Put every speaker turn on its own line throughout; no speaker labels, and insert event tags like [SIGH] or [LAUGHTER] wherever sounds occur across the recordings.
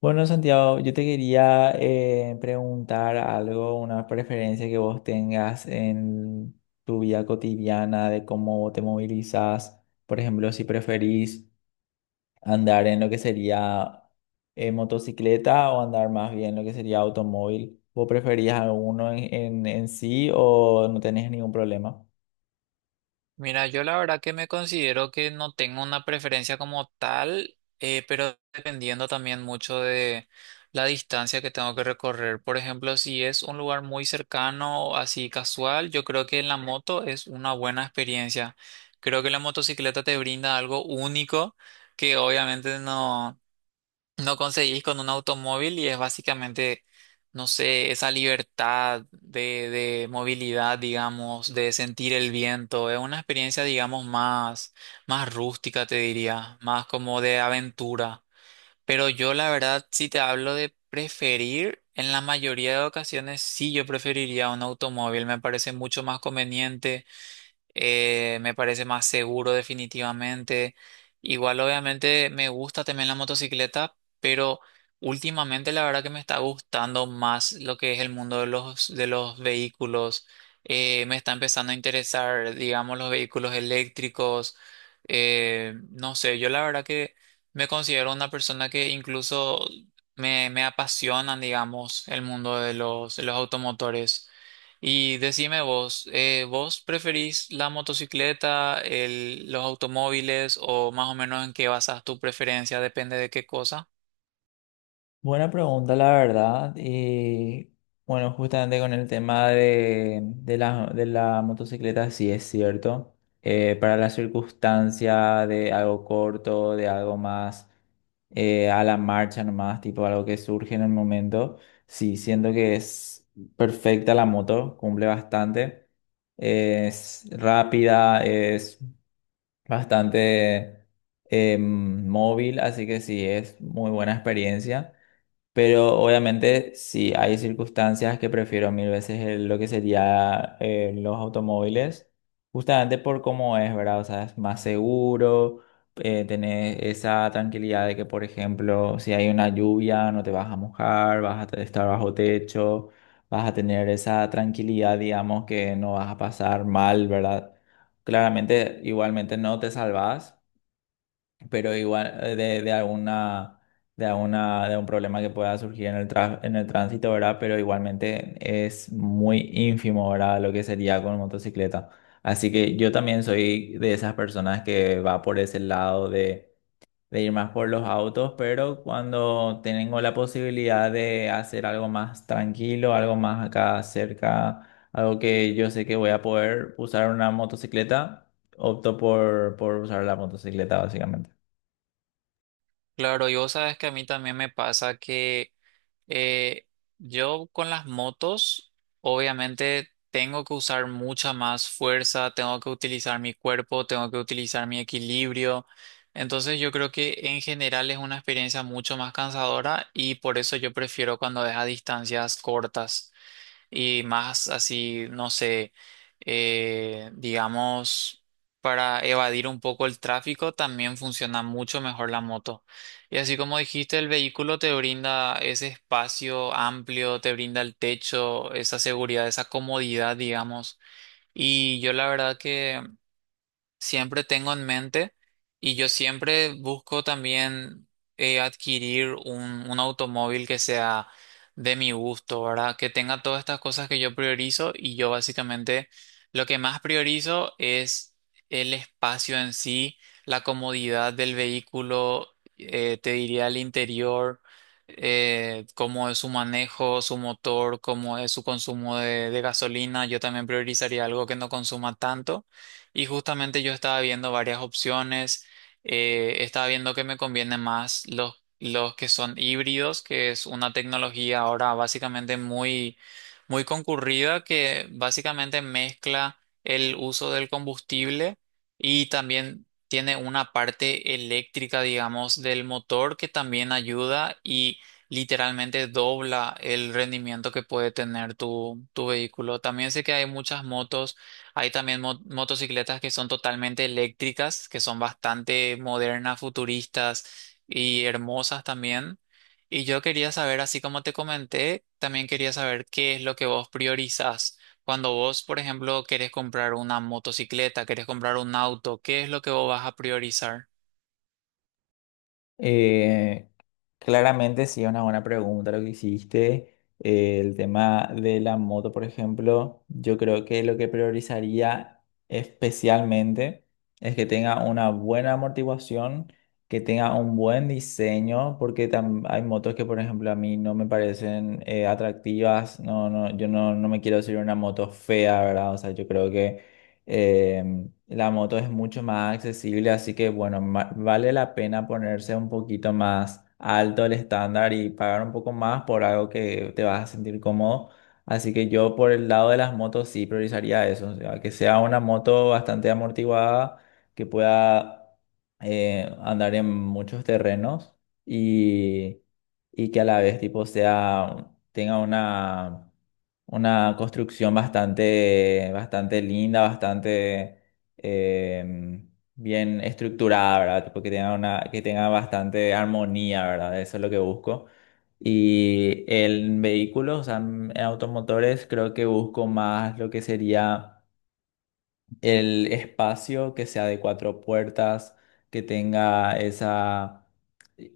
Bueno, Santiago, yo te quería preguntar algo, una preferencia que vos tengas en tu vida cotidiana de cómo te movilizás. Por ejemplo, si preferís andar en lo que sería motocicleta o andar más bien lo que sería automóvil. ¿Vos preferís alguno en, en sí o no tenés ningún problema?
Mira, yo la verdad que me considero que no tengo una preferencia como tal, pero dependiendo también mucho de la distancia que tengo que recorrer. Por ejemplo, si es un lugar muy cercano, así casual, yo creo que en la moto es una buena experiencia. Creo que la motocicleta te brinda algo único que obviamente no conseguís con un automóvil y es básicamente, no sé, esa libertad de movilidad, digamos, de sentir el viento. Es una experiencia, digamos, más rústica, te diría, más como de aventura. Pero yo, la verdad, si te hablo de preferir, en la mayoría de ocasiones sí yo preferiría un automóvil. Me parece mucho más conveniente, me parece más seguro definitivamente. Igual obviamente me gusta también la motocicleta, pero últimamente la verdad que me está gustando más lo que es el mundo de los vehículos. Me está empezando a interesar, digamos, los vehículos eléctricos. No sé, yo la verdad que me considero una persona que incluso me apasionan, digamos, el mundo de los automotores. Y decime vos, ¿vos preferís la motocicleta, los automóviles o más o menos en qué basas tu preferencia? Depende de qué cosa.
Buena pregunta, la verdad. Y bueno, justamente con el tema de la motocicleta, sí es cierto. Para la circunstancia de algo corto, de algo más a la marcha nomás, tipo algo que surge en el momento, sí, siento que es perfecta la moto, cumple bastante. Es rápida, es bastante móvil, así que sí, es muy buena experiencia. Pero obviamente sí hay circunstancias que prefiero mil veces lo que sería los automóviles, justamente por cómo es, ¿verdad? O sea, es más seguro, tenés esa tranquilidad de que, por ejemplo, si hay una lluvia, no te vas a mojar, vas a estar bajo techo, vas a tener esa tranquilidad, digamos, que no vas a pasar mal, ¿verdad? Claramente, igualmente no te salvas, pero igual de, de alguna de un problema que pueda surgir en el en el tránsito, ¿verdad? Pero igualmente es muy ínfimo, ¿verdad? Lo que sería con motocicleta. Así que yo también soy de esas personas que va por ese lado de ir más por los autos, pero cuando tengo la posibilidad de hacer algo más tranquilo, algo más acá cerca, algo que yo sé que voy a poder usar una motocicleta, opto por usar la motocicleta básicamente.
Claro, y vos sabes que a mí también me pasa que eh, yo con las motos, obviamente tengo que usar mucha más fuerza, tengo que utilizar mi cuerpo, tengo que utilizar mi equilibrio. Entonces yo creo que en general es una experiencia mucho más cansadora y por eso yo prefiero cuando es a distancias cortas. Y más así, no sé, digamos, para evadir un poco el tráfico, también funciona mucho mejor la moto. Y así como dijiste, el vehículo te brinda ese espacio amplio, te brinda el techo, esa seguridad, esa comodidad, digamos. Y yo la verdad que siempre tengo en mente y yo siempre busco también adquirir un automóvil que sea de mi gusto, ¿verdad? Que tenga todas estas cosas que yo priorizo y yo básicamente lo que más priorizo es el espacio en sí, la comodidad del vehículo, te diría el interior. Eh, cómo es su manejo, su motor, cómo es su consumo de gasolina. Yo también priorizaría algo que no consuma tanto. Y justamente yo estaba viendo varias opciones, estaba viendo que me conviene más los que son híbridos, que es una tecnología ahora básicamente muy, muy concurrida que básicamente mezcla el uso del combustible y también tiene una parte eléctrica, digamos, del motor que también ayuda y literalmente dobla el rendimiento que puede tener tu, tu vehículo. También sé que hay muchas motos, hay también motocicletas que son totalmente eléctricas, que son bastante modernas, futuristas y hermosas también. Y yo quería saber, así como te comenté, también quería saber qué es lo que vos priorizás. Cuando vos, por ejemplo, querés comprar una motocicleta, querés comprar un auto, ¿qué es lo que vos vas a priorizar?
Eh, Claramente sí es una buena pregunta lo que hiciste. El tema de la moto, por ejemplo, yo creo que lo que priorizaría especialmente es que tenga una buena amortiguación, que tenga un buen diseño, porque hay motos que, por ejemplo, a mí no me parecen atractivas. No, no, yo no, no me quiero subir a una moto fea, ¿verdad? O sea, yo creo que eh, la moto es mucho más accesible, así que bueno, vale la pena ponerse un poquito más alto el estándar y pagar un poco más por algo que te vas a sentir cómodo. Así que yo por el lado de las motos sí priorizaría eso, o sea, que sea una moto bastante amortiguada, que pueda andar en muchos terrenos y, y que a la vez tipo sea, tenga una construcción bastante, bastante linda, bastante bien estructurada, ¿verdad? Tipo que tenga una, que tenga bastante armonía, ¿verdad? Eso es lo que busco. Y en vehículos, o sea, en automotores, creo que busco más lo que sería el espacio que sea de cuatro puertas, que tenga esa...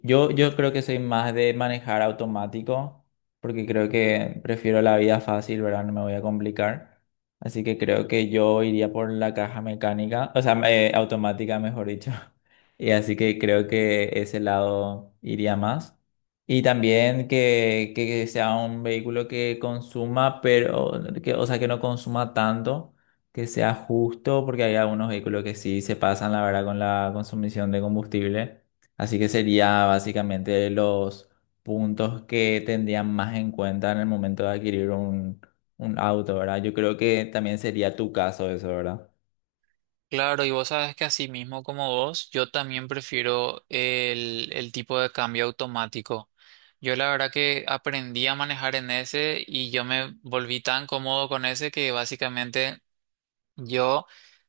Yo creo que soy más de manejar automático, porque creo que prefiero la vida fácil, ¿verdad? No me voy a complicar. Así que creo que yo iría por la caja mecánica, o sea, automática, mejor dicho. [LAUGHS] Y así que creo que ese lado iría más. Y también que sea un vehículo que consuma, pero, que, o sea, que no consuma tanto, que sea justo, porque hay algunos vehículos que sí se pasan, la verdad, con la consumición de combustible. Así que sería básicamente los puntos que tendrían más en cuenta en el momento de adquirir un auto, ¿verdad? Yo creo que también sería tu caso eso, ¿verdad?
Claro, y vos sabes que así mismo como vos, yo también prefiero el tipo de cambio automático. Yo la verdad que aprendí a manejar en ese y yo me volví tan cómodo con ese que básicamente yo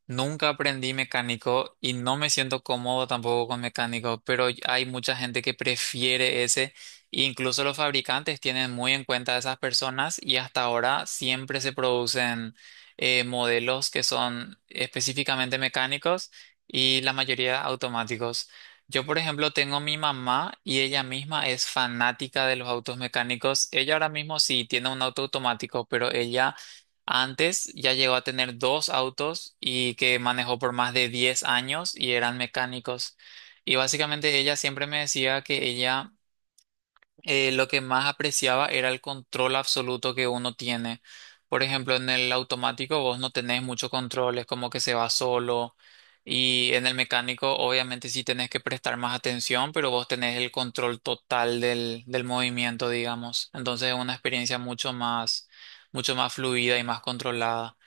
nunca aprendí mecánico y no me siento cómodo tampoco con mecánico, pero hay mucha gente que prefiere ese. E incluso los fabricantes tienen muy en cuenta a esas personas y hasta ahora siempre se producen modelos que son específicamente mecánicos y la mayoría automáticos. Yo, por ejemplo, tengo mi mamá y ella misma es fanática de los autos mecánicos. Ella ahora mismo sí tiene un auto automático, pero ella antes ya llegó a tener dos autos y que manejó por más de 10 años y eran mecánicos. Y básicamente ella siempre me decía que ella, lo que más apreciaba era el control absoluto que uno tiene. Por ejemplo, en el automático vos no tenés mucho control, es como que se va solo. Y en el mecánico obviamente sí tenés que prestar más atención, pero vos tenés el control total del, del movimiento, digamos. Entonces es una experiencia mucho más fluida y más controlada.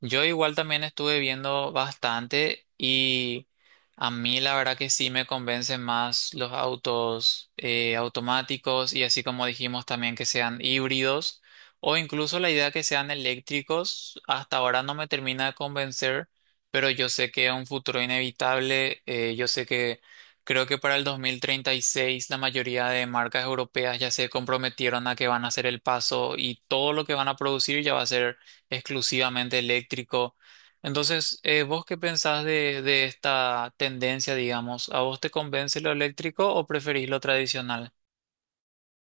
Yo igual también estuve viendo bastante y a mí la verdad que sí me convencen más los autos automáticos, y así como dijimos también que sean híbridos o incluso la idea que sean eléctricos hasta ahora no me termina de convencer, pero yo sé que es un futuro inevitable. Eh, yo sé que creo que para el 2036 la mayoría de marcas europeas ya se comprometieron a que van a hacer el paso y todo lo que van a producir ya va a ser exclusivamente eléctrico. Entonces, ¿vos qué pensás de esta tendencia, digamos? ¿A vos te convence lo eléctrico o preferís lo tradicional?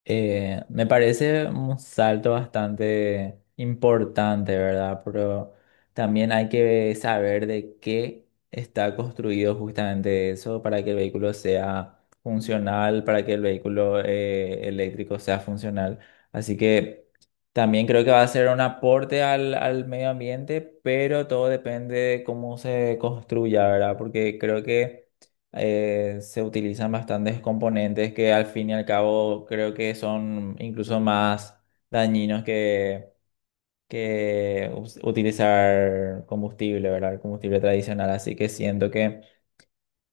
Me parece un salto bastante importante, ¿verdad? Pero también hay que saber de qué está construido justamente eso para que el vehículo sea funcional, para que el vehículo eléctrico sea funcional. Así que también creo que va a ser un aporte al, al medio ambiente, pero todo depende de cómo se construya, ¿verdad? Porque creo que se utilizan bastantes componentes que al fin y al cabo creo que son incluso más dañinos que utilizar combustible, ¿verdad? El combustible tradicional. Así que siento que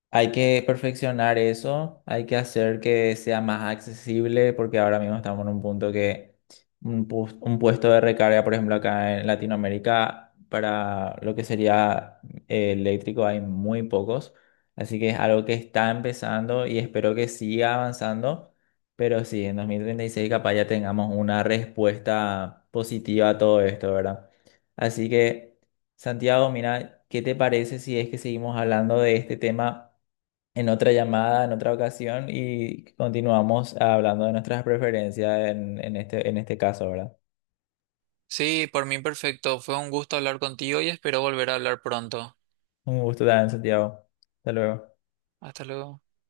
hay que perfeccionar eso, hay que hacer que sea más accesible porque ahora mismo estamos en un punto que un puesto de recarga, por ejemplo, acá en Latinoamérica, para lo que sería eléctrico hay muy pocos, así que es algo que está empezando y espero que siga avanzando, pero sí, en 2036 capaz ya tengamos una respuesta positiva a todo esto, ¿verdad? Así que, Santiago, mira, ¿qué te parece si es que seguimos hablando de este tema en otra llamada, en otra ocasión y continuamos hablando de nuestras preferencias en este caso, ¿verdad?
Sí, por mí perfecto. Fue un gusto hablar contigo y espero volver a hablar pronto.
Un gusto también, Santiago. Hasta luego.
Hasta luego.